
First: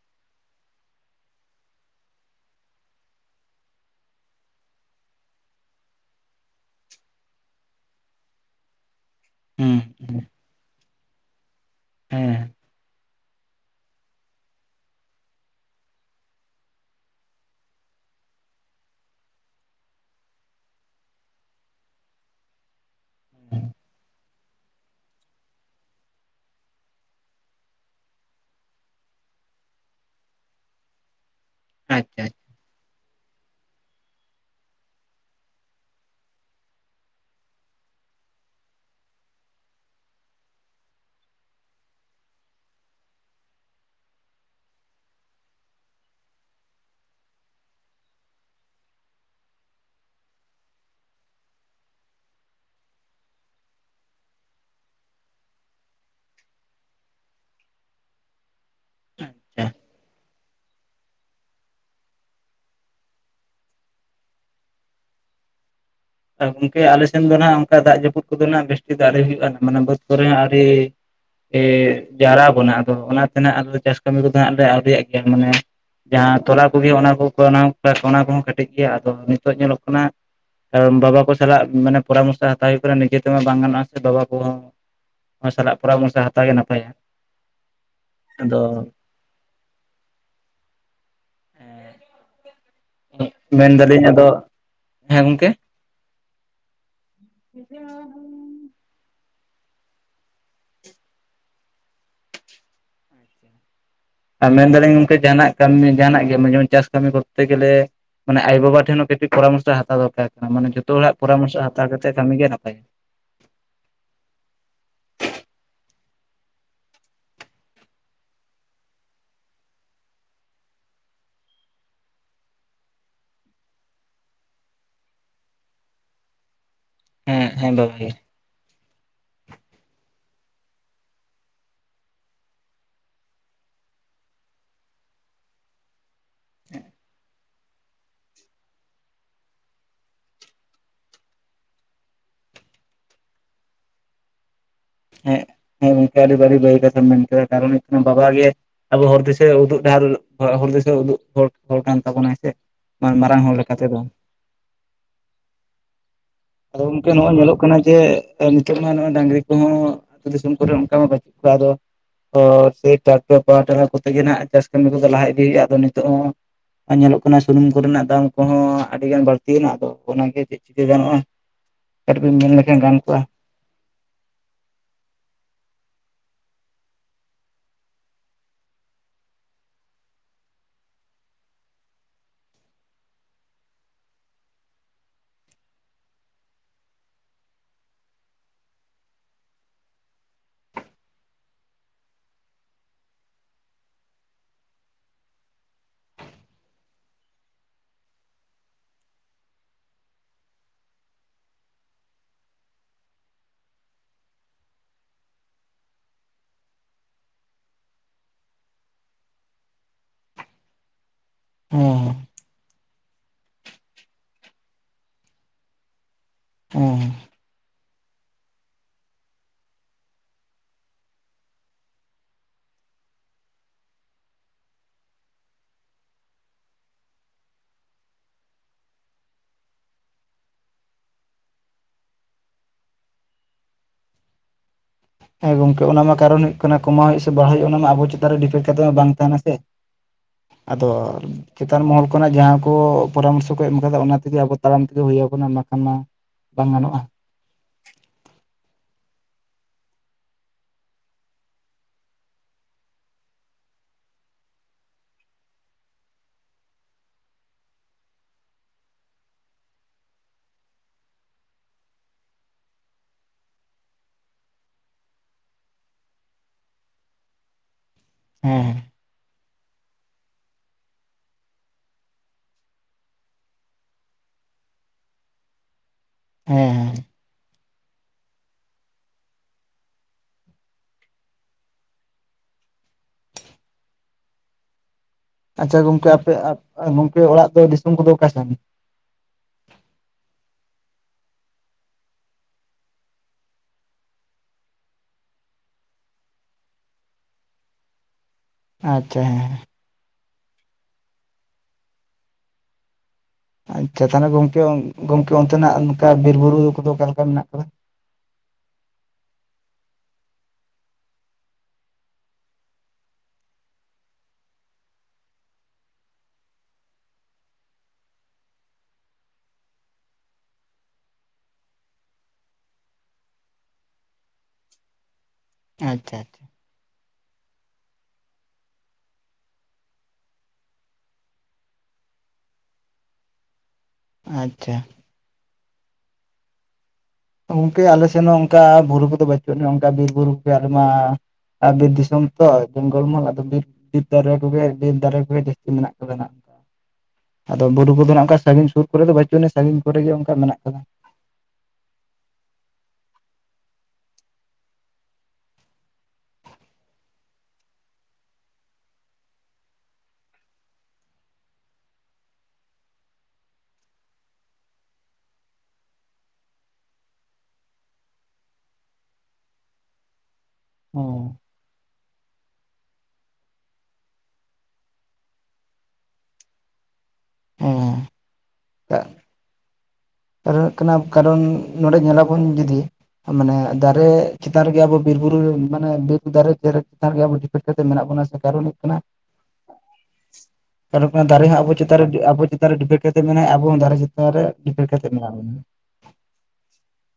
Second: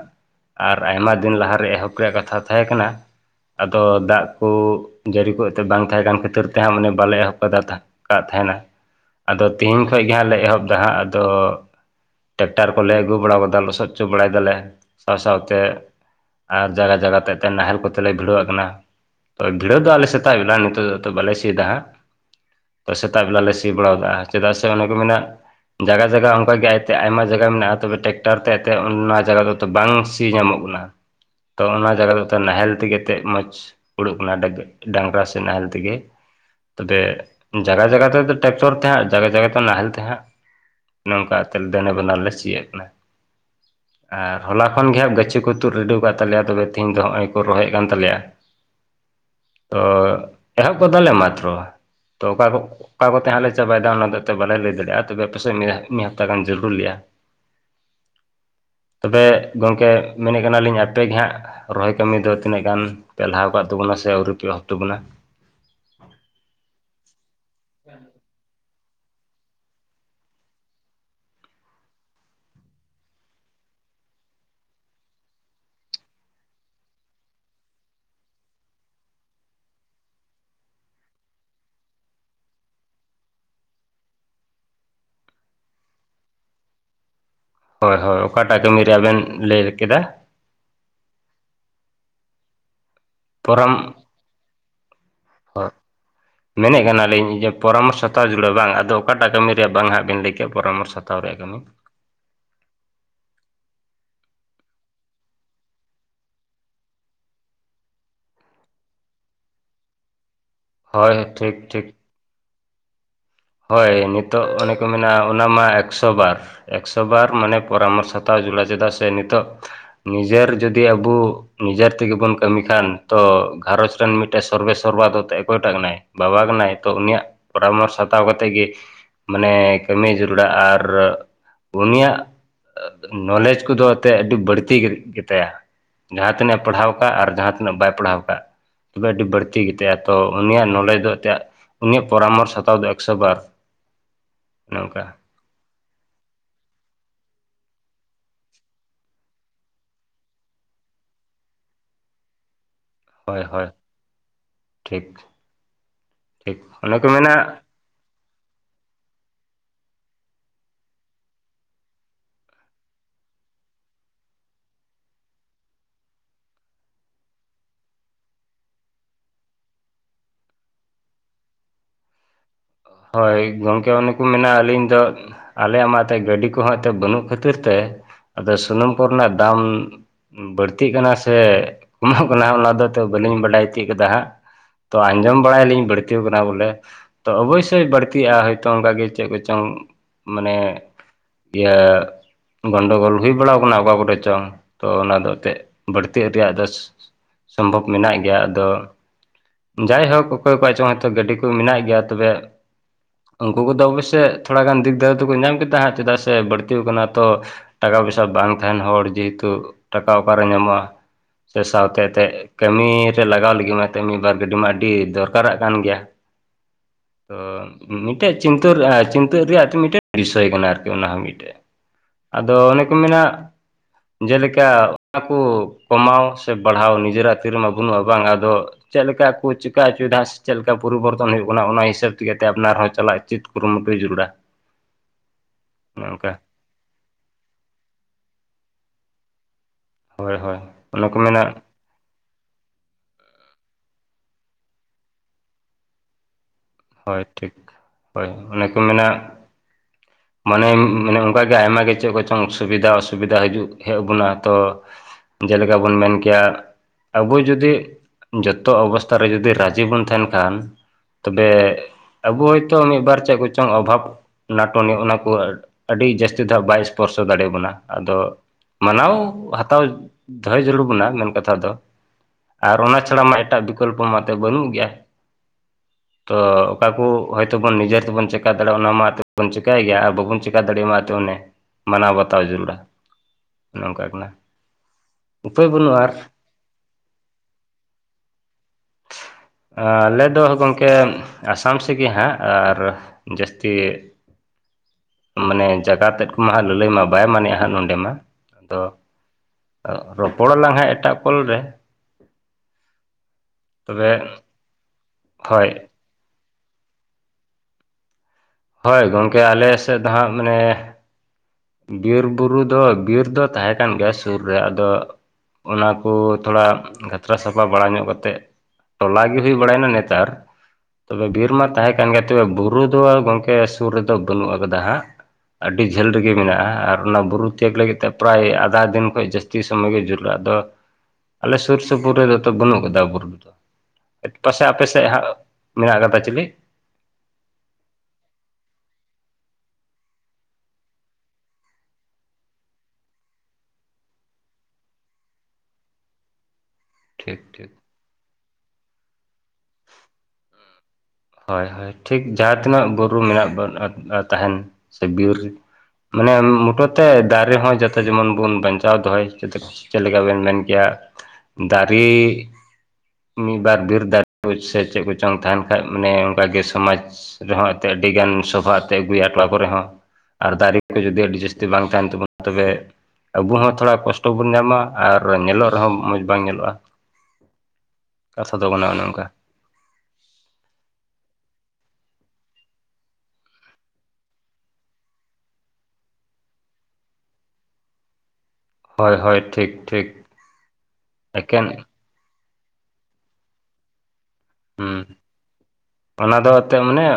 ᱟᱨ ᱟᱭᱢᱟ ᱫᱤᱱ ᱞᱟᱦᱟᱨᱮ ᱮᱦᱚᱵ ᱨᱮᱭᱟᱜ ᱠᱟᱛᱷᱟ ᱛᱟᱦᱮᱸ ᱠᱟᱱᱟ, ᱟᱫᱚ ᱫᱟᱜ ᱠᱚ ᱡᱟᱹᱲᱤ ᱠᱚ ᱮᱱᱛᱮᱫ ᱵᱟᱝ ᱛᱟᱦᱮᱸ ᱠᱟᱱ ᱠᱷᱟᱹᱛᱤᱨ ᱛᱮᱦᱟᱸᱜ ᱚᱱᱮ ᱵᱟᱞᱮ ᱮᱦᱚᱵ ᱠᱟᱫᱟ ᱛᱷᱟ ᱠᱟᱜ ᱛᱟᱦᱮᱱᱟ, ᱟᱫᱚ ᱦᱩᱸ ᱛᱮᱦᱮᱧ ᱠᱷᱚᱡ ᱜᱮ ᱦᱟᱸᱜ ᱞᱮ ᱮᱦᱚᱵ ᱫᱟ ᱦᱟᱸᱜ ᱟᱫᱚ ᱦᱮᱸ ᱴᱮᱠᱴᱟᱨ ᱠᱚᱞᱮ ᱟᱹᱜᱩ ᱵᱟᱲᱟ ᱟᱠᱟᱫᱟ ᱞᱚᱥᱚᱫ ᱦᱚᱪᱚ ᱵᱟᱲᱟᱭ ᱫᱟᱞᱮ ᱥᱟᱶ ᱥᱟᱶᱛᱮ ᱟᱨ ᱡᱟᱭᱜᱟ ᱡᱟᱭᱜᱟ ᱛᱮ ᱛᱮ ᱱᱟᱦᱮᱞ ᱠᱚ ᱛᱮᱞᱮ ᱵᱷᱤᱲᱟᱹᱣ ᱟᱜ ᱠᱟᱱᱟ, ᱵᱷᱤᱲᱟᱹ ᱫᱚ ᱟᱞᱮ ᱥᱮᱛᱟᱜ ᱵᱮᱞᱟ ᱱᱤᱛᱚᱜ ᱫᱚ ᱵᱟᱞᱮ ᱥᱤᱭ ᱫᱟ ᱦᱟᱸᱜ ᱛᱚ ᱥᱮᱛᱟᱜ ᱵᱮᱞᱟ ᱞᱮ ᱥᱤ ᱵᱟᱲᱟᱣ ᱠᱟ ᱪᱮᱫᱟᱜ ᱥᱮ ᱚᱱᱮ ᱠᱚ ᱢᱮᱱᱟ ᱡᱟᱜᱟ ᱡᱟᱜᱟ ᱚᱱᱠᱟᱜ ᱜᱮᱛᱮ ᱟᱭᱢᱟ ᱡᱟᱜᱟ ᱢᱮᱱᱟᱜ-ᱟ ᱛᱚᱵᱮ ᱴᱮᱠᱴᱟᱨ ᱛᱮ ᱛᱮ ᱱᱚᱣᱟ ᱡᱟᱜᱟ ᱫᱚ ᱵᱟᱝ ᱥᱤ ᱧᱟᱢᱚᱜ ᱠᱟᱱᱟ ᱛᱚ ᱚᱱᱟ ᱡᱟᱜᱟ ᱟᱪᱪᱷᱟ ᱫᱚ ᱱᱟᱦᱮᱞ ᱛᱮᱜᱮ ᱛᱮᱫ ᱢᱚᱡᱽ ᱩᱲᱩᱜ ᱠᱟᱱᱟ ᱰᱟᱝᱨᱟ ᱥᱮ ᱱᱟᱦᱮᱞ ᱛᱮᱜᱮ ᱛᱚᱵᱮ ᱡᱟᱜᱟ ᱡᱟᱜᱟ ᱛᱮᱫᱚ ᱴᱮᱠ ᱴᱚᱨ ᱛᱮ ᱦᱟᱸᱜ ᱡᱟᱜᱟ ᱡᱟᱜᱟ ᱛᱮ ᱱᱟᱦᱮᱞ ᱛᱮ ᱦᱟᱸᱜ ᱚᱱᱮ ᱚᱝ ᱠᱟᱛᱮ ᱫᱮᱱᱟᱹ ᱵᱷᱟᱱᱟ ᱞᱮ ᱥᱤᱭᱮᱫ ᱠᱟᱱᱟ ᱟᱸ ᱦᱚᱞᱟ ᱠᱷᱚᱱ ᱜᱮ ᱦᱟᱸᱜ ᱜᱟᱹᱪᱷᱤ ᱠᱚ ᱛᱩᱫ ᱨᱮᱰᱤ ᱟᱠᱟᱫ ᱛᱟᱞᱮᱭᱟ ᱛᱚᱵᱮ ᱛᱤᱦᱤᱧ ᱫᱚ ᱱᱚᱜ ᱚᱭ ᱠᱚ ᱨᱚᱦᱚᱭ ᱮᱫ ᱠᱟᱱ ᱛᱟᱞᱮᱭᱟ, ᱛᱚ ᱮᱦᱚᱵ ᱠᱟᱫᱟᱞᱮ ᱢᱟᱛᱨᱚ ᱛᱚ ᱚᱠᱟ ᱚᱠᱟ ᱠᱚ ᱛᱟᱦᱚᱞᱮ ᱪᱟᱵᱟᱭ ᱫᱟ ᱚᱱᱟ ᱦᱚᱛᱮ ᱛᱮ ᱵᱟᱞᱮ ᱞᱟᱹᱭ ᱫᱟᱲᱮᱭᱟᱜ-ᱟ ᱛᱚᱵᱮ ᱯᱟᱥᱮ ᱢᱤᱫ ᱦᱟᱯᱛᱟ ᱜᱟᱱ ᱡᱟᱹᱨᱩᱲ ᱞᱮᱜᱼᱟ, ᱛᱚᱵᱮ ᱟᱪᱪᱷᱟ ᱜᱚᱝᱠᱮ ᱢᱮᱱᱮᱫ ᱠᱟᱱᱟ ᱞᱤᱧ ᱟᱯᱮᱜᱮ ᱜᱮ ᱦᱟᱸᱜ ᱨᱚᱦᱚᱭ ᱠᱟᱹᱢᱤ ᱫᱚ ᱛᱤᱱᱟᱹᱜ ᱜᱟᱱ ᱯᱮ ᱞᱟᱦᱟ ᱠᱟᱜ ᱛᱟᱵᱚᱱᱟ ᱥᱮ ᱟᱹᱣᱨᱤ ᱯᱮ ᱮᱦᱚᱵ ᱛᱟᱵᱚᱱᱟ? ᱜᱚᱝᱠᱮ ᱟᱞᱮ ᱥᱮᱱ ᱫᱚ ᱦᱟᱸᱜ ᱚᱱᱠᱟ ᱫᱟᱜ ᱡᱟᱹᱯᱩᱫ ᱠᱚᱫᱚ ᱱᱟᱸᱜ ᱵᱮᱥᱴᱤᱠ ᱫᱚ ᱟᱹᱣᱨᱤ ᱦᱩᱭᱩᱜ-ᱟ ᱢᱟᱱᱮ ᱵᱟᱹᱫᱽ ᱠᱚᱨᱮ ᱟᱹᱣᱨᱤ ᱮ ᱡᱟᱣᱨᱟ ᱵᱚᱱᱟ ᱟᱫᱚ ᱚᱱᱟᱛᱮ ᱦᱟᱸᱜ ᱟᱞᱮ ᱫᱚ ᱪᱟᱥ ᱠᱟᱹᱢᱤ ᱠᱚᱫᱚ ᱦᱟᱸᱜ ᱟᱯᱮ ᱫᱚ ᱟᱹᱣᱨᱤᱟᱜ ᱜᱮᱭᱟ ᱢᱟᱱᱮ ᱡᱟᱦᱟᱸ ᱛᱚᱞᱟ ᱠᱚᱜᱮ ᱚᱱᱟ ᱠᱚ ᱚᱱᱟ ᱠᱚᱦᱚᱸ ᱠᱟᱹᱴᱤᱡ ᱜᱮᱭᱟ ᱟᱫᱚ ᱱᱤᱛᱚᱜ ᱧᱮᱞᱚᱜ ᱠᱟᱱᱟ ᱠᱟᱨᱚᱱ ᱵᱟᱵᱟ ᱠᱚ ᱥᱟᱞᱟᱜ ᱢᱟᱱᱮ ᱯᱚᱨᱟᱢᱚᱨᱥᱚ ᱦᱟᱛᱟᱣ ᱦᱩᱭᱩᱜ ᱠᱟᱱᱟ ᱱᱤᱡᱮ ᱛᱮᱢᱟ ᱵᱟᱝ ᱜᱟᱱᱚᱜ-ᱟ ᱥᱮ ᱵᱟᱵᱟ ᱠᱚᱦᱚᱸ ᱠᱚ ᱥᱟᱞᱟᱜ ᱯᱚᱨᱟᱢᱚᱨᱥᱚ ᱦᱟᱛᱟᱣ ᱜᱮ ᱱᱟᱯᱟᱭᱟ᱾ ᱦᱳᱭ ᱦᱳᱭ ᱟᱫᱚ ᱚᱠᱟᱴᱟᱜ ᱠᱟᱹᱢᱤ ᱨᱮᱭᱟᱜ ᱵᱮᱱ ᱞᱟᱹᱭ ᱠᱮᱫᱟ? ᱯᱚᱨᱟᱢ ᱢᱮᱱ ᱫᱟᱞᱤᱧ ᱟᱫᱚ, ᱦᱮᱸ ᱜᱚᱝᱠᱮ? ᱦᱳᱭ ᱢᱮᱱᱮᱫ ᱠᱟᱱᱟ ᱞᱤᱧ ᱤᱭᱟᱹ ᱯᱚᱨᱟᱢᱚᱨᱥᱚ ᱦᱟᱛᱟᱣ ᱡᱩᱲᱟᱹᱣ ᱵᱟᱝ ᱟᱫᱚ ᱚᱠᱟᱴᱟᱜ ᱠᱟᱹᱢᱤ ᱨᱮᱭᱟᱜ ᱵᱟᱝ ᱦᱟᱸᱜ ᱵᱤᱱ ᱞᱟᱹᱭ ᱠᱮᱜ ᱯᱚᱨᱟᱢᱚᱨᱥᱚ ᱦᱟᱛᱟᱣ ᱨᱮᱭᱟᱜ ᱠᱟᱹᱢᱤ, ᱟᱨ ᱢᱮᱱ ᱫᱟᱞᱤᱧ ᱜᱚᱢᱠᱮ ᱡᱟᱦᱟᱸᱱᱟᱜ ᱠᱟᱹᱢᱤ ᱡᱟᱦᱟᱸᱱᱟᱜ ᱜᱮ ᱡᱮᱢᱚᱱ ᱪᱟᱥ ᱠᱟᱹᱢᱤ ᱠᱚᱨᱛᱮ ᱜᱮᱞᱮ ᱢᱟᱱᱮ ᱟᱭᱳ ᱵᱟᱵᱟ ᱴᱷᱮᱱ ᱦᱚᱸ ᱠᱟᱹᱴᱤ ᱯᱚᱨᱟᱢᱚᱨᱥᱚ ᱦᱟᱛᱟᱣ ᱫᱚᱨᱠᱟᱨ ᱠᱟᱱᱟ ᱢᱟᱱᱮ ᱡᱷᱚᱛᱚ ᱦᱚᱲᱟᱜ ᱦᱳᱭ ᱴᱷᱤᱠ ᱯᱚᱨᱟᱢᱚᱨᱥᱚ ᱦᱟᱛᱟᱣ ᱴᱷᱤᱠ ᱠᱟᱛᱮ ᱠᱟᱹᱢᱤ ᱜᱮ ᱱᱟᱯᱟᱭᱟ᱾ ᱦᱳᱭ ᱱᱤᱛᱚᱜ ᱚᱱᱮᱠᱚ ᱢᱮᱱᱟ ᱚᱱᱟᱢᱟ ᱮᱠᱥᱳ ᱵᱟᱨ ᱮᱠᱥᱳ ᱵᱟᱨ ᱢᱟᱱᱮ ᱯᱚᱨᱟᱢᱚᱨᱥᱚ ᱦᱟᱛᱟᱣ ᱡᱟᱹᱲᱩᱲᱟ ᱪᱮᱫᱟᱜ ᱥᱮ ᱱᱤᱛᱚᱜ ᱱᱤᱡᱮᱨ ᱡᱩᱫᱤ ᱟᱹᱵᱩ ᱱᱤᱡᱮᱨ ᱛᱮᱜᱮ ᱵᱚᱱ ᱠᱟᱹᱢᱤ ᱠᱷᱟᱱ ᱛᱚ ᱜᱷᱟᱨᱚᱸᱧᱡᱽ ᱨᱮᱱ ᱢᱤᱫᱴᱮᱱ ᱥᱚᱨᱜᱮᱥᱥᱚᱨᱵᱟ ᱫᱚ ᱚᱠᱚᱭ ᱴᱟᱜ ᱠᱟᱱᱟᱭ? ᱵᱟᱵᱟ ᱠᱟᱱᱟᱭ ᱛᱚ ᱩᱱᱤᱭᱟᱜ ᱦᱮᱸ ᱦᱮᱸ ᱵᱟᱵᱟ ᱯᱚᱨᱟᱢᱚᱨᱥᱚ ᱜᱮ ᱠᱚᱛᱮ ᱜᱮ ᱢᱟᱱᱮ ᱠᱟᱹᱢᱤ ᱡᱟᱹᱨᱩᱲᱟ ᱟᱨ ᱩᱱᱤᱭᱟᱜ ᱱᱚᱞᱮᱡ ᱠᱚᱫᱚ ᱛᱮᱜ ᱟᱹᱰᱤ ᱵᱟᱹᱲᱛᱤ ᱜᱮᱛᱟᱭᱟ᱾ ᱡᱟᱦᱟᱸ ᱛᱤᱱᱟᱹᱜ ᱯᱟᱲᱦᱟᱣ ᱠᱟᱜ ᱟᱨ ᱡᱟᱦᱟᱸ ᱛᱤᱱᱟᱹᱜ ᱵᱟᱭ ᱯᱟᱲᱦᱟᱣ ᱠᱟᱜ ᱛᱚᱵᱮ ᱟᱹᱰᱤ ᱵᱟᱹᱲᱛᱤ ᱜᱮᱛᱟᱭᱟ ᱛᱚ ᱩᱱᱤᱭᱟᱜ ᱱᱚᱞᱮᱡᱽ ᱫᱚ ᱩᱱᱤᱭᱟᱜ ᱯᱚᱨᱟᱢᱚᱨᱥᱚ ᱦᱟᱛᱟᱣ ᱫᱚ ᱮᱠᱥᱚ ᱵᱟᱨ ᱱᱚᱝᱠᱟ ᱦᱮᱸ ᱦᱮᱸ ᱜᱚᱢᱠᱮ ᱟᱹᱰᱤ ᱟᱹᱵᱤ ᱵᱷᱟᱹᱜᱤ ᱠᱟᱛᱷᱟᱢ ᱢᱮᱱ ᱠᱮᱫᱟ ᱠᱟᱨᱚᱱ ᱵᱟᱵᱟ ᱜᱮ ᱟᱵᱚ ᱦᱚᱨ ᱫᱤᱥᱟᱹ ᱩᱫᱩᱜ ᱰᱟᱦᱟᱨ ᱦᱚᱨ ᱫᱤᱥᱟᱹ ᱩᱫᱩᱜ ᱦᱚᱲ ᱦᱚᱲ ᱠᱟᱱ ᱛᱟᱵᱚᱱᱟᱭ ᱥᱮ ᱢᱟᱨᱟᱝ ᱦᱳᱭ ᱦᱚᱲ ᱦᱳᱭ ᱞᱮᱠᱟ ᱛᱮᱫᱚ ᱴᱷᱤᱠ ᱴᱷᱤᱠ ᱟᱫᱚ ᱚᱱᱮ ᱠᱚ ᱜᱚᱝᱠᱮ ᱱᱚᱜ-ᱚᱭ ᱢᱮᱱᱟ ᱧᱮᱞᱚᱜ ᱠᱟᱱᱟ ᱡᱮ ᱱᱤᱛᱚᱜ ᱢᱟ ᱱᱚᱜ ᱰᱟᱝᱨᱤ ᱠᱚᱦᱚᱸ ᱟᱹᱛᱩ ᱫᱤᱥᱚᱢ ᱠᱚᱨᱮ ᱚᱱᱠᱟ ᱢᱟ ᱵᱟᱪᱩᱜ ᱠᱚᱣᱟ ᱟᱫᱚ ᱴᱨᱟᱠᱴᱚᱨ ᱯᱟᱣᱟᱨ ᱴᱤᱞᱟᱨ ᱠᱚᱛᱮ ᱜᱮ ᱱᱟᱜ ᱪᱟᱥ ᱠᱟᱹᱢᱤ ᱠᱚᱫᱚ ᱞᱟᱦᱟ ᱤᱫᱤ-ᱟ ᱟᱫᱚ ᱱᱤᱛᱚᱜ ᱦᱚᱸ ᱧᱮᱞᱚᱜ ᱠᱟᱱᱟ ᱥᱩᱱᱩᱢ ᱠᱚ ᱨᱮᱱᱟᱜ ᱫᱟᱢ ᱠᱚᱦᱚᱸ ᱟᱹᱰᱤᱜᱟᱱ ᱵᱟᱹᱲᱛᱤ ᱮᱱᱟ ᱟᱫᱚ ᱚᱱᱟᱜᱮ ᱪᱮᱫ ᱪᱤᱠᱟᱹ ᱜᱟᱱᱚᱜ-ᱟ ᱠᱟᱹᱴᱤᱡ ᱵᱮᱱ ᱢᱮᱱ ᱞᱮᱠᱷᱟᱱ ᱜᱟᱱᱚ-ᱟ ᱦᱳᱭ ᱜᱚᱝᱠᱮ ᱚᱱᱮ ᱢᱮᱱᱟ ᱟᱹᱞᱤᱧ ᱫᱚ ᱟᱞᱮᱭᱟᱜ ᱢᱟ ᱮᱱᱛᱮᱫ ᱜᱟᱹᱰᱤ ᱠᱚᱦᱚᱸ ᱮᱱᱛᱮᱫ ᱵᱟᱹᱱᱩᱜ ᱠᱷᱟᱹᱛᱤᱨ ᱛᱮ ᱟᱫᱚ ᱥᱩᱱᱩᱢ ᱠᱚ ᱨᱮᱱᱟᱜ ᱫᱟᱢ ᱵᱟᱹᱲᱛᱤᱜ ᱠᱟᱱᱟ ᱥᱮ ᱠᱚᱢᱚᱜ ᱠᱟᱱᱟ ᱚᱱᱟ ᱫᱚ ᱵᱟᱹᱞᱤᱧ ᱵᱟᱰᱟᱭ ᱛᱤᱭᱳᱜ ᱠᱟᱫᱟ ᱦᱟᱸᱜ ᱛᱚ ᱟᱸᱡᱚᱢ ᱵᱟᱲᱟᱭ ᱟᱞᱤᱧ ᱵᱟᱹᱲᱛᱤ ᱟᱠᱟᱱᱟ ᱵᱚᱞᱮ ᱛᱚ ᱚᱵᱚᱥᱥᱚᱭ ᱱᱤᱥᱪᱚᱭ ᱵᱟᱹᱲᱛᱤᱜ-ᱟ ᱦᱚᱭᱛᱚ ᱚᱱᱠᱟᱜᱮ ᱪᱮᱫ ᱠᱚᱪᱚᱝ ᱢᱟᱱᱮ ᱤᱭᱟᱹ ᱜᱚᱱᱰᱳᱜᱳᱞ ᱦᱩᱭ ᱵᱟᱲᱟᱣ ᱠᱟᱱᱟ ᱚᱠᱟ ᱠᱚᱨᱮ ᱪᱚᱝ ᱛᱚ ᱚᱱᱟᱫᱚ ᱮᱱᱛᱮᱫ ᱵᱟᱹᱲᱛᱤᱜ ᱨᱮᱭᱟᱜ ᱫᱚ ᱥᱚᱢᱵᱷᱚᱵ ᱢᱮᱱᱟᱜ ᱜᱮᱭᱟ ᱟᱫᱚ ᱡᱟᱭᱦᱳᱠ ᱚᱠᱚᱭ ᱠᱚᱣᱟᱜ ᱪᱚᱝ ᱦᱚᱭᱛᱳ ᱜᱟᱹᱰᱤ ᱠᱚ ᱢᱮᱱᱟᱜ ᱜᱮᱭᱟ, ᱛᱚᱵᱮ ᱩᱱᱠᱩ ᱠᱚᱫᱚ ᱚᱵᱚᱥᱥᱭ ᱛᱷᱚᱲᱟ ᱜᱟᱱ ᱫᱤᱠ ᱫᱟᱨᱮ ᱛᱮᱠᱚ ᱧᱟᱢ ᱠᱮᱫᱟ ᱦᱟᱸᱜ ᱪᱮᱫᱟᱜ ᱥᱮ ᱵᱟᱹᱲᱛᱤ ᱠᱟᱱᱟ ᱛᱚ᱾ ᱴᱟᱠᱟ ᱯᱚᱭᱥᱟ ᱵᱟᱝ ᱛᱟᱦᱮᱸᱱ ᱦᱚᱲ ᱡᱮᱦᱮᱛᱩ ᱴᱟᱠᱟ ᱚᱠᱟᱨᱮ ᱧᱟᱢᱚᱜᱼᱟ᱾ ᱥᱮ ᱥᱟᱶᱛᱮ ᱦᱮᱸ ᱮᱱᱛᱮᱫ ᱠᱟᱹᱢᱤᱨᱮ ᱞᱟᱜᱟᱣ ᱞᱟᱹᱜᱤᱫ ᱢᱟ ᱮᱱᱛᱮᱫ ᱢᱤᱫᱵᱟᱨ ᱜᱟᱹᱰᱤ ᱢᱟ ᱟᱹᱰᱤ ᱫᱚᱨᱠᱟᱨᱟᱜ ᱠᱟᱱ ᱜᱮᱭᱟ᱾ ᱚᱸ᱾ ᱛᱚ ᱢᱤᱫᱴᱮᱡ ᱪᱤᱱᱛᱟᱹᱨ ᱪᱤᱱᱛᱟᱹᱜ ᱨᱮᱭᱟᱜ ᱠᱤ ᱢᱤᱫᱴᱮᱜ ᱵᱤᱥᱚᱭ ᱠᱟᱱᱟ ᱟᱨᱠᱤ ᱚᱱᱟ ᱦᱚᱸ ᱢᱤᱫᱴᱮᱜ᱾ ᱟᱫᱚ ᱚᱱᱮ ᱠᱚ ᱢᱮᱱᱟ ᱡᱮᱞᱮᱠᱟ ᱚᱱᱟ ᱠᱚ ᱠᱚᱢᱟᱣ ᱥᱮ ᱵᱟᱲᱦᱟᱣ ᱱᱤᱡᱮᱨᱟᱜ ᱛᱤ ᱨᱮᱢᱟ ᱵᱟᱹᱱᱩᱜᱼᱟ ᱵᱟᱝ ᱟᱫᱚ᱾ ᱪᱮᱫ ᱞᱮᱠᱟ ᱠᱚ ᱪᱤᱠᱟ ᱩᱪᱚᱭᱫᱟ ᱦᱟᱜ ᱥᱮ ᱪᱮᱫ ᱞᱮᱠᱟ ᱯᱚᱨᱤᱵᱚᱨᱛᱚᱱ ᱦᱩᱭᱩᱜ ᱠᱟᱱᱟ ᱚᱱᱟ ᱦᱤᱥᱟᱹᱵᱽ ᱛᱮᱜᱮ ᱛᱮ ᱟᱯᱱᱟᱨ ᱦᱚᱸ ᱪᱟᱞᱟᱜ ᱪᱮᱫ ᱠᱩᱨᱩᱢᱩᱴᱩᱭ ᱡᱟᱹᱨᱩᱲᱟ᱾ ᱦᱮᱸ ᱜᱚᱝᱠᱮ ᱚᱱᱟ ᱚᱱᱮ ᱢᱟ ᱚᱱᱠᱟ ᱠᱟᱨᱚᱱ ᱦᱩᱭᱩᱜ ᱠᱟᱱᱟ ᱠᱚᱢᱟᱣ ᱦᱩᱭᱩᱜ ᱥᱮ ᱵᱟᱲᱦᱟᱣ ᱦᱩᱭᱩᱜᱼᱟ ᱚᱱᱟ ᱢᱟ ᱟᱵᱚ ᱪᱮᱛᱟᱱ ᱨᱮ ᱰᱤᱯᱮᱱᱰ ᱠᱟᱛᱮ ᱢᱟ ᱵᱟᱝ ᱛᱟᱦᱮᱸᱱᱟ ᱥᱮ᱾ ᱦᱳᱭ ᱦᱳᱭ ᱟᱫᱚ ᱚᱱᱮ ᱠᱚ ᱢᱮᱱᱟ ᱪᱮᱛᱟᱱ ᱢᱚᱦᱚᱞ ᱠᱷᱚᱱᱟᱜ ᱡᱟᱦᱟᱸ ᱠᱚ ᱯᱚᱨᱟᱢᱚᱨᱥᱚ ᱠᱚ ᱮᱢ ᱠᱟᱫᱟ ᱚᱱᱟ ᱛᱮᱜᱮ ᱟᱵᱚ ᱛᱟᱲᱟᱢ ᱛᱮᱜᱮ ᱦᱩᱭᱟᱵᱩᱱᱟ, ᱵᱟᱠᱷᱟᱱ ᱢᱟ ᱵᱟᱝ ᱜᱟᱱᱚᱜᱼᱟ᱾ ᱦᱚᱭ ᱴᱷᱤᱠ, ᱦᱚᱭ ᱚᱱᱮ ᱠᱚ ᱢᱮᱱᱟ, ᱢᱟᱱᱮᱢ ᱢᱟᱱᱮ ᱚᱱᱠᱟᱜᱮ ᱟᱭᱢᱟ ᱜᱮ ᱪᱮᱫ ᱠᱚᱪᱚᱝ ᱥᱩᱵᱤᱫᱷᱟ ᱚᱥᱩᱵᱤᱫᱷᱟ ᱦᱟᱹᱡᱩᱜ ᱦᱮᱜ ᱟᱹᱵᱚᱱᱟ, ᱛᱚ ᱡᱮᱞᱮᱠᱟ ᱵᱚᱱ ᱢᱮᱱ ᱠᱮᱭᱟ ᱟᱵᱚ ᱡᱩᱫᱤ ᱡᱚᱛᱚ ᱚᱵᱚᱥᱛᱷᱟ ᱨᱮ ᱡᱩᱫᱤ ᱨᱟᱡᱤ ᱵᱚᱱ ᱛᱟᱦᱮᱸᱱ ᱠᱷᱟᱱ ᱛᱚᱵᱮ, ᱟᱵᱚ ᱦᱚᱭᱛᱳ ᱢᱤᱫ ᱵᱟᱨ ᱪᱮᱫ ᱠᱚᱪᱚᱝ ᱚᱵᱷᱟᱵᱽ ᱚᱱᱮ ᱚᱱᱟ ᱠᱚ ᱟᱹᱰᱤ ᱡᱟᱹᱥᱛᱤ ᱫᱚᱦᱟᱜ ᱵᱟᱭ ᱤᱥᱯᱚᱨᱥᱚ ᱫᱟᱲᱮᱭᱟᱵᱚᱱᱟ, ᱟᱫᱚ ᱦᱮᱸ᱾ ᱢᱟᱱᱟᱣ ᱦᱟᱛᱟᱣ ᱫᱚᱦᱚᱭ ᱡᱟᱹᱨᱩᱲᱟ ᱵᱚᱱᱟ ᱢᱮᱱ ᱠᱟᱛᱷᱟ ᱫᱚ ᱟᱨ ᱚᱱᱟ ᱪᱷᱟᱲᱟ ᱢᱟ ᱮᱴᱟᱜ ᱵᱤᱠᱚᱞᱯᱚ ᱢᱟ ᱛᱮᱜ ᱵᱟᱹᱱᱩᱜ ᱜᱮᱭᱟ᱾ ᱛᱚ ᱚᱠᱟ ᱦᱮᱸ ᱠᱚ ᱦᱳᱭᱛᱳ ᱵᱚᱱ ᱱᱤᱡᱮᱨ ᱛᱮᱵᱚᱱ ᱪᱮᱠᱟ ᱫᱟᱲᱮᱭᱟᱜᱼᱟ ᱚᱱᱟ ᱢᱟ ᱵᱚᱱ ᱪᱮᱠᱟᱹᱭ ᱜᱮᱭᱟ, ᱟᱨ ᱵᱟᱵᱚᱱ ᱪᱮᱠᱟ ᱫᱟᱲᱮᱭᱟᱜ ᱢᱟᱛᱮᱜ ᱚᱱᱮ ᱢᱟᱱᱟᱣ ᱵᱟᱛᱟᱣ ᱡᱟᱹᱨᱩᱲᱟ᱾ ᱱᱚᱝᱠᱟᱜ ᱠᱟᱱᱟ᱾ ᱩᱯᱟᱹᱭ ᱟᱪᱪᱷᱟ ᱵᱟᱹᱱᱩᱜᱼᱟ ᱜᱚᱝᱠᱮ ᱟᱨ ᱟᱯᱮ ᱟᱜ ᱜᱚᱝᱠᱮ ᱚᱲᱟᱜ ᱫᱚ ᱫᱤᱥᱚᱢ ᱠᱚᱫᱚ ᱚᱠᱟ ᱥᱮᱱ? [inaudible] ᱟᱞᱮ ᱫᱚ ᱜᱚᱢᱠᱮ ᱟᱥᱟᱢ ᱥᱮᱜ ᱜᱮ ᱦᱟᱸᱜ, ᱟᱨ ᱡᱟᱹᱥᱛᱤ ᱢᱟᱱᱮ ᱡᱟᱜᱟ ᱛᱮᱫ ᱠᱚᱢᱟ ᱦᱟᱸᱜ ᱞᱟᱹᱞᱟᱹᱭ ᱢᱟ ᱵᱟᱭ ᱢᱟᱱᱮᱜ ᱟᱦᱟᱸᱜ ᱱᱚᱰᱮ ᱢᱟ᱾ ᱟᱪᱪᱷᱟ ᱦᱮᱸ ᱦᱮᱸ᱾ ᱨᱚᱯᱚᱲᱟ ᱞᱟᱝ ᱦᱟᱸᱜ ᱮᱴᱟᱜ ᱠᱚᱞᱨᱮ᱾ ᱟᱪᱪᱷᱟ ᱛᱚᱵᱮ ᱛᱟᱦᱚᱞᱮ ᱜᱚᱢᱠᱮ, ᱜᱚᱢᱠᱮ ᱦᱳᱭ ᱚᱱᱛᱮᱱᱟᱜ ᱚᱱᱠᱟ ᱵᱤᱨ ᱵᱩᱨᱩ ᱠᱚᱫᱚ ᱚᱠᱟᱞᱮᱠᱟ ᱢᱮᱱᱟᱜ ᱟᱠᱟᱫᱟ? ᱦᱳᱭ ᱜᱚᱝᱠᱮ, ᱟᱞᱮᱥᱮᱫ ᱫᱚ ᱦᱟᱸᱜ ᱢᱟᱱᱮ ᱵᱤᱨᱵᱩᱨᱩ ᱫᱚ, ᱵᱤᱨ ᱫᱚ ᱛᱟᱦᱮᱸ ᱠᱟᱱ ᱜᱮᱭᱟ ᱥᱩᱨ ᱨᱮ ᱟᱫᱚ ᱚᱱᱟ ᱠᱚ ᱛᱷᱚᱲᱟ ᱜᱷᱟᱛᱨᱟ ᱥᱟᱯᱷᱟ ᱵᱟᱲᱟ ᱧᱚᱜ ᱠᱟᱛᱮᱜ ᱴᱚᱞᱟ ᱜᱮ ᱦᱩᱭ ᱵᱟᱲᱟᱭᱮᱱᱟ ᱱᱮᱛᱟᱨ, ᱛᱚᱵᱮ ᱵᱤᱨ ᱢᱟ ᱛᱟᱦᱮᱸ ᱠᱟᱱ ᱜᱮᱭᱟ ᱾ ᱛᱚᱵᱮ ᱵᱩᱨᱩ ᱫᱚ ᱜᱚᱝᱠᱼᱼ ᱮ ᱥᱩᱨ ᱨᱮᱫᱚ ᱵᱟᱹᱱᱩᱜ ᱟᱠᱟᱫᱟ ᱦᱟᱸᱜ, ᱟᱹᱰᱤ ᱡᱷᱟᱹᱞ ᱟᱪᱪᱷᱟ ᱨᱮᱜᱮ ᱟᱪᱪᱷᱟ ᱢᱮᱱᱟᱜᱼᱟ, ᱟᱨ ᱟᱨ ᱚᱱᱟ ᱵᱩᱨᱩ ᱛᱤᱭᱟᱹᱜᱽ ᱞᱟᱹᱜᱤᱫ ᱛᱮ ᱯᱨᱟᱭ ᱟᱫᱷᱟ ᱫᱤᱱ ᱠᱷᱚᱡ ᱡᱟᱹᱥᱛᱤ ᱥᱚᱢᱚᱭ ᱜᱮ ᱡᱟᱹᱨᱩᱲᱟ, ᱟᱫᱚ ᱟᱞᱮ ᱥᱩᱨ ᱥᱩᱯᱩᱨ ᱨᱮᱫᱚ ᱛᱚ ᱵᱟᱹᱱᱩᱜ ᱠᱟᱫᱟ ᱵᱩᱨᱩ ᱫᱚ ᱾ ᱯᱟᱥᱮᱜ ᱟᱪᱪᱷᱟ ᱟᱯᱮ ᱥᱮᱜ ᱦᱟᱸᱜ ᱢᱮᱱᱟᱜ ᱟᱠᱟᱫᱟ, ᱪᱤᱞᱤ? ᱜᱚᱝᱠᱮ ᱟᱞᱮ ᱥᱮᱱ ᱦᱚᱸ ᱚᱱᱠᱟ ᱵᱩᱨᱩ ᱠᱚᱫᱚ ᱵᱟᱹᱪᱩᱜ ᱟᱹᱱᱤᱡ, ᱚᱱᱠᱟ ᱵᱤᱨᱼᱵᱩᱨᱩ ᱠᱚᱜᱮ ᱟᱞᱮ ᱢᱟ ᱟᱨ ᱵᱤᱨ ᱫᱤᱥᱚᱢ ᱛᱚ ᱡᱚᱝᱜᱚᱞ ᱢᱚᱦᱚᱞ, ᱟᱫᱚ ᱵᱤᱨ ᱵᱤᱨ ᱫᱟᱨᱮ ᱠᱚᱜᱮ ᱵᱤᱨ ᱫᱟᱨᱮ ᱠᱚᱜᱮ ᱡᱟᱹᱥᱛᱤ ᱢᱮᱱᱟᱜ ᱟᱠᱟᱫᱟ ᱱᱟᱦᱟᱜ ᱾ ᱴᱷᱤᱠ ᱟᱫᱚ ᱴᱷᱤᱠ ᱵᱩᱨᱩ ᱠᱚᱫᱚ ᱱᱟᱜ ᱚᱱᱠᱟ ᱥᱟᱺᱜᱤᱧ ᱥᱩᱨ ᱠᱚᱨᱮ ᱫᱚ ᱵᱟᱹᱪᱩᱜ ᱟᱹᱱᱤᱡ, ᱥᱟᱺᱜᱤᱧ ᱠᱚᱨᱮ ᱜᱮ ᱚᱱᱠᱟ ᱢᱮᱱᱟᱜ ᱠᱟᱫᱟ᱾ ᱦᱳᱭ ᱦᱳᱭ, ᱴᱷᱤᱠ ᱡᱟᱦᱟᱸ ᱛᱤᱱᱟᱹᱜ ᱵᱩᱨᱩ ᱢᱮᱱᱟᱜ [unintelligible] ᱛᱟᱦᱮᱱ ᱥᱮ ᱵᱤᱨ ᱢᱟᱱᱮ ᱢᱩᱴᱟᱹ ᱛᱮ ᱫᱟᱨᱮ ᱦᱚᱸ ᱡᱟᱛᱮ ᱡᱮᱢᱚᱱ ᱵᱚᱱ ᱵᱟᱧᱪᱟᱣ ᱫᱚᱦᱚᱭ ᱾ ᱡᱟᱛᱮ ᱪᱮᱫ ᱞᱮᱠᱟ ᱵᱮᱱ ᱢᱮᱱ ᱠᱮᱭᱟ ᱫᱟᱨᱮ ᱢᱤᱫ ᱵᱟᱨ ᱵᱤᱨ ᱫᱟᱨᱮ ᱠᱚᱡ ᱥᱮ ᱪᱮᱫ ᱠᱚᱪᱚᱝ ᱛᱟᱦᱮᱱ ᱠᱷᱟᱡ, ᱢᱟᱱᱮ ᱚᱱᱠᱟ ᱜᱮ ᱥᱚᱢᱟᱡᱽ ᱨᱮᱦᱚᱸ ᱮᱱᱛᱮᱫ ᱟᱹᱰᱤᱜᱟᱱ ᱥᱚᱵᱷᱟᱜ ᱛᱮ ᱟᱹᱜᱩᱭᱟ, ᱟᱠᱷᱲᱟ ᱠᱚᱨᱮ ᱦᱚᱸ ᱟᱨ ᱫᱟᱨᱮ ᱚ ᱟᱹᱰᱤ ᱡᱩᱫᱤ ᱟᱹᱰᱤ ᱡᱟᱹᱥᱛᱤ ᱵᱟᱝ ᱛᱟᱦᱮᱱ ᱛᱟᱵᱚᱱᱟ, ᱛᱚᱵᱮ ᱟᱵᱚ ᱦᱚᱸ ᱛᱷᱚᱲᱟ ᱠᱚᱥᱴᱚ ᱵᱚᱱ ᱧᱟᱢᱟ ᱟᱨ ᱧᱮᱞᱚᱜ ᱨᱮᱦᱚᱸ ᱢᱚᱸᱡᱽ ᱵᱟᱝ ᱧᱮᱞᱚᱜᱼᱟ ᱾ ᱦᱮᱸ ᱾ ᱠᱟᱛᱷᱟ ᱫᱚ ᱠᱟᱱᱟ ᱚᱱᱮ ᱚᱱᱠᱟ ᱾ ᱟᱨ ᱦᱩᱭᱩᱜ ᱠᱟᱱᱟ ᱠᱟᱨᱚᱱ ᱱᱚᱰᱮ ᱧᱮᱞ ᱟᱵᱚᱱ, ᱡᱩᱫᱤ ᱢᱟᱱᱮ ᱫᱟᱨᱮ ᱪᱮᱛᱟᱱ ᱨᱮᱜᱮ ᱟᱵᱚ ᱵᱤᱨ ᱵᱩᱨᱩ ᱢᱟᱱᱮ ᱵᱤᱨᱩ ᱫᱟᱨᱮ ᱪᱮᱛᱟᱱ ᱨᱮ ᱟᱵᱚ ᱵᱮᱥ ᱠᱟᱛᱮ ᱢᱮᱱᱟᱜ ᱵᱚᱱᱟ ᱥᱮ ᱠᱟᱨᱚᱱ ᱦᱩᱭᱩᱜ ᱠᱟᱱᱟ, ᱦᱳᱭ ᱦᱳᱭ ᱴᱷᱤᱠ ᱴᱷᱤᱠ ᱠᱟᱨᱚᱱ ᱦᱩᱭᱩᱜ ᱠᱟᱱᱟ ᱫᱟᱨᱮ ᱦᱚᱸ ᱮᱠᱮᱱ ᱟᱵᱚ ᱪᱮᱛ ᱟᱱ ᱨᱮ ᱟᱵᱚ ᱪᱮᱛᱟᱱ ᱨᱮ ᱰᱤᱯᱮᱱᱰ ᱠᱟᱛᱮ ᱢᱮᱱᱟᱜᱼᱟ ᱾ᱟᱵᱚ ᱦᱚᱸ ᱫᱟᱨᱮ ᱪᱮᱛᱟᱱ ᱨᱮ ᱰᱤᱯᱮᱱᱰ ᱦᱩᱸ ᱠᱟᱛᱮ ᱢᱮᱱᱟᱜ ᱵᱚᱱᱟ ᱾ ᱚᱱᱟ ᱫᱚ ᱛᱮᱢᱱᱮ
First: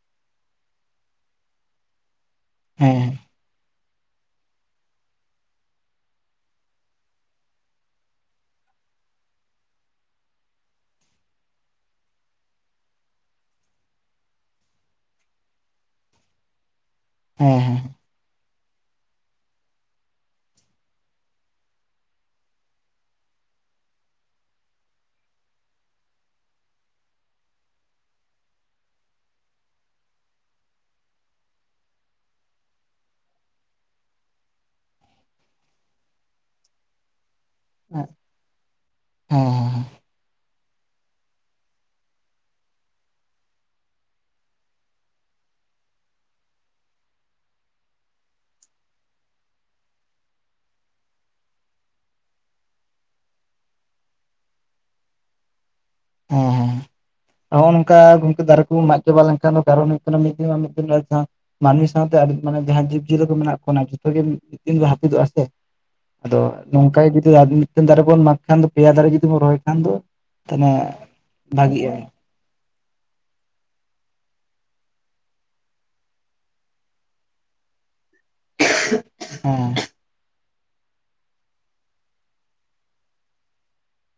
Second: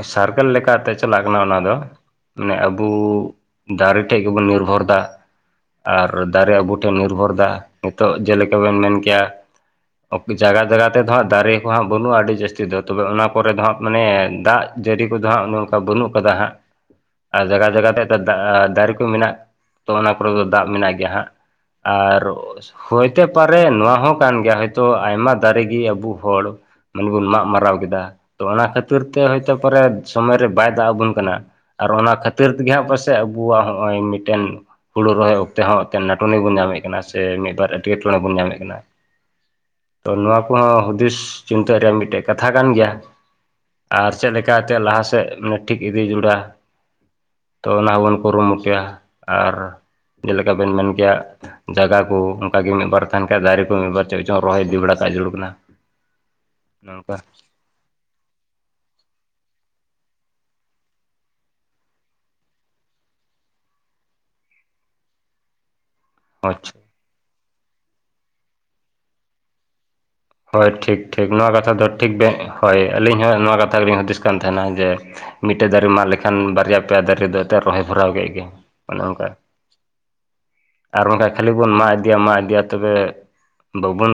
ᱚᱻ ᱥᱟᱨᱠᱮᱞ ᱞᱮᱠᱟ ᱛᱮ ᱪᱟᱞᱟᱜ ᱠᱟᱱᱟ ᱚᱱᱟᱫᱚ ᱾ ᱢᱟᱱᱮ ᱟᱵᱩ ᱦᱮᱸ ᱫᱟᱨᱮ ᱴᱷᱮᱡ ᱜᱮᱵᱚᱱ ᱱᱤᱨᱵᱷᱚᱨ ᱮᱫᱟ ᱾ ᱟᱨ ᱫᱟᱨᱮ ᱟᱵᱚ ᱴᱷᱮᱱ ᱱᱤᱨᱵᱷᱚᱨ ᱮᱫᱟ ᱾ ᱱᱤᱛᱚᱜ ᱡᱮᱞᱮᱠᱟ ᱵᱤᱱ ᱢᱮᱱ ᱠᱮᱭᱟ ᱚᱠᱛᱩ ᱡᱟᱭᱜᱟ ᱡᱟᱭᱜᱟ ᱛᱮ ᱫᱚ ᱦᱟᱸᱜ ᱫᱟᱨᱮ ᱠᱚ ᱦᱟᱸᱜ ᱵᱟᱹᱱᱩᱜᱼᱟ ᱟᱹᱰᱤ ᱡᱟᱹᱥᱛᱤ ᱫᱚ, ᱛᱚᱵᱮ ᱚᱱᱟ ᱠᱚᱨᱮ ᱫᱚ ᱦᱟᱸᱜ ᱢᱟᱱᱮ ᱫᱟᱜ ᱡᱟᱹᱲᱤ ᱠᱚᱫᱚ ᱦᱟᱸᱜ, ᱚᱱᱮ ᱚᱱᱠᱟ ᱵᱟᱹᱱᱩᱜ ᱟᱠᱟᱫᱟ ᱦᱟᱸᱜ, ᱟᱨ ᱦᱮᱸ ᱡᱟᱭᱜᱟ ᱦᱮᱸ ᱡᱟᱭᱜᱟ ᱛᱮ ᱫᱟᱜᱼᱟ ᱫᱟᱨᱮ ᱠᱚ ᱢᱮᱱᱟᱜ ᱛᱚ ᱚᱱᱟ ᱠᱚᱨᱮ ᱫᱚ ᱫᱟᱜ ᱢᱮᱱᱟᱜ ᱜᱮᱭᱟ ᱦᱟᱸᱜ ᱾ ᱟᱨ ᱦᱚᱭᱛᱮ ᱯᱟᱨᱮᱱ ᱱᱚᱣᱟ ᱦᱚᱸ ᱠᱟᱱ ᱜᱮᱭᱟ, ᱦᱚᱭᱛᱚ ᱟᱭᱢᱟ ᱫᱟᱨᱮ ᱜᱮ ᱟᱹᱵᱩ ᱦᱚᱲ ᱢᱟᱱᱮ ᱵᱚᱱ ᱢᱟᱜ ᱢᱟᱨᱟᱣ ᱠᱮᱫᱟ ᱾ ᱛᱚ ᱚᱱᱟ ᱠᱷᱟᱹᱛᱤᱨ ᱛᱮ ᱦᱚᱭᱛᱚ ᱯᱟᱨᱮᱡᱽ ᱥᱚᱢᱚᱭ ᱨᱮ ᱵᱟᱭ ᱫᱟᱜ ᱟᱵᱚᱱ ᱠᱟᱱᱟ ᱾ ᱟᱨ ᱚᱱᱟ ᱠᱷᱟᱹᱛᱤᱨ ᱛᱮᱜᱮ ᱦᱟᱸᱜ ᱯᱟᱥᱮᱡ ᱟᱵᱚᱣᱟᱜ ᱦᱚᱸᱜᱼᱚᱭ ᱢᱤᱫᱴᱮᱱ ᱦᱩᱲᱩ ᱨᱚᱦᱚᱭ ᱚᱠᱛᱮ ᱦᱚᱸ ᱮᱛᱮ ᱱᱮᱴᱚᱱᱤ ᱵᱚᱱ ᱧᱟᱢᱮᱫ ᱠᱟᱱᱟ, ᱥᱮ ᱢᱤᱫ ᱵᱟᱨ ᱮᱴᱠᱮᱴᱚᱬᱮ ᱵᱚᱱ ᱧᱟᱢᱮᱫ ᱠᱟᱱᱟ ᱦᱮᱸ ᱾ᱛᱚ ᱱᱚᱣᱟ ᱠᱚᱦᱚᱸ ᱦᱩᱫᱤᱥ ᱪᱤᱱᱛᱟᱹ ᱨᱮᱭᱟᱜ ᱢᱤᱫᱴᱮᱜ ᱠᱟᱛᱷᱟ ᱠᱟᱱ ᱜᱮᱭᱟ ᱾ ᱟᱨ ᱪᱮᱫ ᱞᱮᱠᱟ ᱛᱮ ᱞᱟᱦᱟ ᱥᱮᱫ ᱢᱤᱫ ᱴᱷᱤᱠ ᱤᱫᱤ ᱡᱩᱲᱟ ᱛᱚ ᱚᱱᱟ ᱦᱚᱸᱵᱚᱱ ᱠᱩᱨᱩᱢᱩᱴᱩᱭᱟ ᱾ ᱟᱨ ᱡᱮᱞᱮᱠᱟ ᱵᱤᱱ ᱢᱮᱱ ᱠᱮᱭᱟ ᱡᱟᱜᱟ ᱠᱚ ᱚᱱᱠᱟ ᱜᱮ ᱢᱤᱫ ᱵᱟᱨ ᱛᱟᱦᱮᱱ ᱠᱷᱟᱱ ᱫᱟᱨᱮ ᱠᱚ ᱢᱤᱫ ᱵᱟᱨ ᱪᱮᱫ ᱪᱚᱝ ᱨᱚᱦᱚᱭ ᱤᱫᱤ ᱵᱟᱲᱟ ᱠᱟᱜ ᱡᱟᱹᱨᱩᱲ ᱠᱟᱱᱟ ᱾ ᱦᱮᱸ ᱦᱮᱸ ᱾ ᱱᱚᱜᱼᱱᱚᱝᱠᱟ ᱾ ᱱᱚᱜᱼᱚᱸ ᱱᱚᱝᱠᱟ ᱜᱚᱝᱠᱮ ᱫᱟᱨᱮ ᱠᱚ ᱵᱚ ᱢᱟᱜ ᱪᱟᱵᱟ ᱞᱮᱱᱠᱷᱟᱱ ᱫᱚ ᱠᱟᱨᱚᱱ ᱦᱩᱭᱩᱜ ᱠᱟᱱᱟ, ᱢᱤᱫ ᱫᱤᱱ ᱟᱨ ᱢᱤᱫ ᱫᱤᱱ ᱨᱮ ᱡᱟᱦᱟᱸ ᱢᱟᱱᱢᱤ ᱥᱟᱶᱛᱮ ᱟᱰᱤᱡ ᱢᱟᱱᱮ ᱡᱟᱦᱟᱸ ᱡᱤᱵᱽᱼᱡᱤᱭᱟᱹᱞᱤ ᱠᱚ ᱢᱮᱱᱟᱜ ᱵᱚᱱᱟ ᱡᱚᱛᱚ ᱜᱮ ᱢᱤᱫ ᱫᱤᱱ ᱫᱚ ᱦᱟᱹᱯᱤᱫᱚᱜᱼᱟ ᱥᱮ ᱾ ᱟᱫᱚ ᱟᱪᱪᱷᱟ ᱱᱚᱝᱠᱟ ᱜᱮ ᱡᱩᱫᱤ ᱢᱤᱫᱴᱮᱱ ᱫᱟᱨᱮ ᱵᱚᱱ ᱢᱟᱜᱽ ᱠᱷᱟᱱ ᱫᱚ, ᱯᱮᱭᱟ ᱫᱟᱨᱮ ᱡᱩᱫᱤ ᱵᱚ ᱨᱚᱦᱚᱭ ᱠᱷᱟᱱ ᱫᱚ ᱦᱚᱭ ᱛᱟᱦᱚᱞᱮ ᱴᱷᱤᱠ ᱴᱷᱤᱠ ᱱᱚᱣᱟ ᱠᱟᱛᱷᱟ ᱫᱚ ᱵᱷᱟᱜᱤᱜᱼᱟ ᱦᱮᱸ ᱴᱷᱤᱠ ᱵᱮᱸᱜ ᱦᱚᱭ ᱟᱹᱞᱤᱧ ᱦᱚᱸ ᱱᱚᱣᱟ ᱠᱟᱛᱷᱟ ᱜᱮᱞᱤᱧ ᱦᱩᱫᱤᱥ ᱠᱟᱱ ᱛᱟᱦᱮᱱᱟ, ᱡᱮ ᱢᱤᱫᱴᱟᱹᱱ ᱫᱟᱨᱮ ᱢᱟᱜ ᱞᱮᱠᱷᱟᱱ ᱵᱟᱨᱭᱟ ᱯᱮᱭᱟ ᱫᱟᱨᱮ ᱫᱚ ᱟᱫᱚ ᱨᱚᱦᱚᱭ ᱵᱷᱚᱨᱟᱣ ᱠᱮᱫ ᱜᱮ ᱚᱱᱮ ᱚᱱᱠᱟ ᱾ ᱟᱨ ᱵᱟᱝᱠᱷᱟᱱ ᱠᱷᱟᱹᱞᱤ ᱵᱚᱱ ᱢᱟ ᱤᱫᱤᱭᱟ ᱢᱟ ᱤᱫᱤᱭᱟ ᱛᱚᱵᱮ ᱵᱟᱵᱚᱱ